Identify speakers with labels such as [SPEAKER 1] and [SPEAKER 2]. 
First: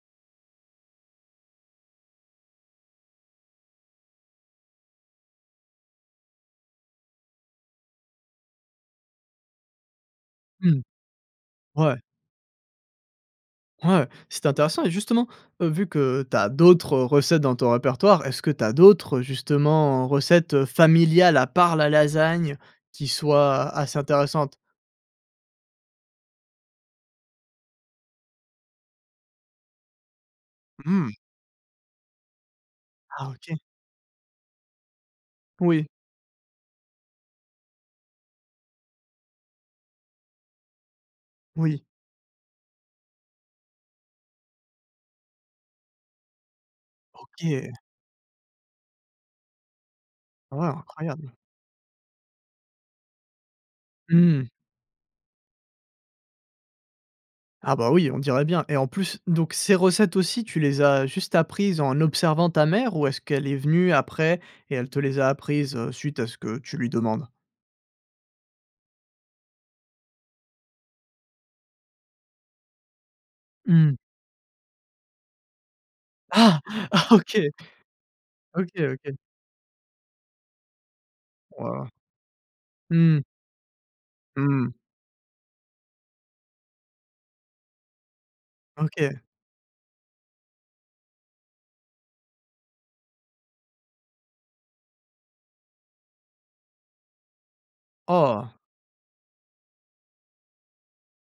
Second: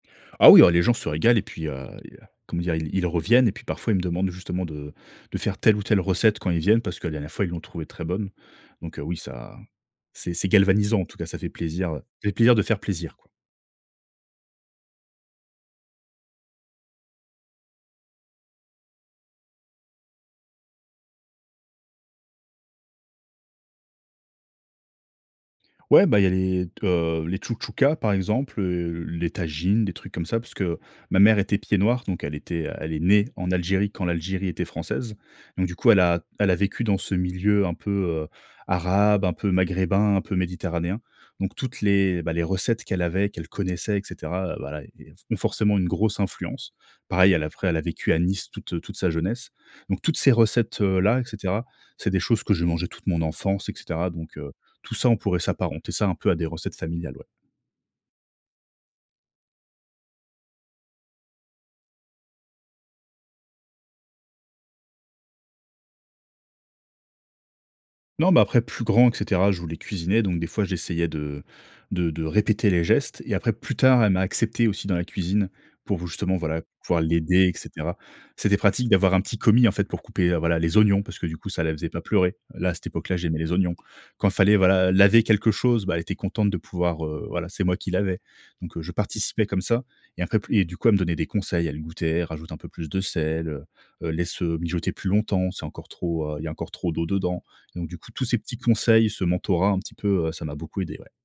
[SPEAKER 1] Ah oui, ah les gens se régalent et puis, heu, il y a comment dire? Ils ils reviennent et puis parfois, ils me demandent justement de de faire telle ou telle recette quand ils viennent parce que la dernière fois, ils l'ont trouvée très bonne. Donc heu, oui, ça, c'est c'est
[SPEAKER 2] Mmh,
[SPEAKER 1] galvanisant en tout cas, ça fait plaisir,
[SPEAKER 2] ouais.
[SPEAKER 1] heu, ça fait plaisir de faire plaisir, quoi.
[SPEAKER 2] Ouais c'était intéressant et justement, heu, vu que tu as d'autres recettes dans ton répertoire, est-ce que tu as d'autres, justement, recettes familiales, à part la lasagne, qui soient assez intéressantes?
[SPEAKER 1] Ouais, bah il y a les t heu, les tchoutchoukas par exemple, heu, les tajines, des trucs comme ça, parce que
[SPEAKER 2] Mmh.
[SPEAKER 1] ma mère était pied-noir, donc elle était, elle est née
[SPEAKER 2] Ah,
[SPEAKER 1] en
[SPEAKER 2] OK.
[SPEAKER 1] Algérie quand l'Algérie était française. Donc du
[SPEAKER 2] Oui.
[SPEAKER 1] coup, elle a elle a vécu dans ce milieu un peu, heu, arabe, un peu maghrébin, un peu méditerranéen. Donc toutes
[SPEAKER 2] Oui.
[SPEAKER 1] les, bah, les recettes qu'elle avait qu'elle connaissait et cetera heu, bah là heu, ont forcément une grosse influence. Pareil, elle a après
[SPEAKER 2] OK.
[SPEAKER 1] elle a la vécu à Nice toute heu, toute sa jeunesse, donc toutes ces
[SPEAKER 2] Ah,
[SPEAKER 1] recettes heu, là et
[SPEAKER 2] incroyable.
[SPEAKER 1] cetera, c'est des choses que je mangeais toute mon enfance et cetera donc
[SPEAKER 2] Mmh.
[SPEAKER 1] heu, tout ça, on pourrait s'apparenter ça un peu à des recettes familiales, ouais.
[SPEAKER 2] Ah bah oui, on dirait bien. Et en plus donc ces recettes aussi tu les as juste apprises en observant ta mère ou est-ce qu'elle est venue après et elle te les a apprises, heu, suite à ce que tu lui demandes?
[SPEAKER 1] Non, mais après plus grand et cetera je voulais cuisiner, donc des fois j'essayais de de de répéter les gestes et après plus
[SPEAKER 2] Mmh.
[SPEAKER 1] tard, elle m'a accepté aussi dans la cuisine pour justement, voilà,
[SPEAKER 2] Ah!
[SPEAKER 1] pouvoir l'aider et
[SPEAKER 2] OK!
[SPEAKER 1] cetera c'était
[SPEAKER 2] OK,
[SPEAKER 1] pratique
[SPEAKER 2] OK.
[SPEAKER 1] d'avoir un petit commis, en fait, pour couper, heu, voilà, les oignons parce que du coup, ça la
[SPEAKER 2] Waouh!
[SPEAKER 1] faisait pas pleurer. Là, à cette époque-là,
[SPEAKER 2] Mmh.
[SPEAKER 1] j'aimais les oignons. Quand fallait,
[SPEAKER 2] Mmh.
[SPEAKER 1] voilà, laver quelque chose, bah elle était contente de pouvoir, heu, voilà, c'est moi qui lavais. Donc heu, je
[SPEAKER 2] OK.
[SPEAKER 1] participais comme ça et après pl et du coup elle me donnait des conseils, elle goûtait, elle rajoutait un peu plus de sel, heu heu: «Laisse mijoter plus longtemps, c'est encore trop, heu, il y a encore trop d'eau dedans». Donc du coup, tous ces
[SPEAKER 2] Oh!
[SPEAKER 1] petits conseils, ce mentorat un petit peu, heu, ça m'a beaucoup aidé, ouais.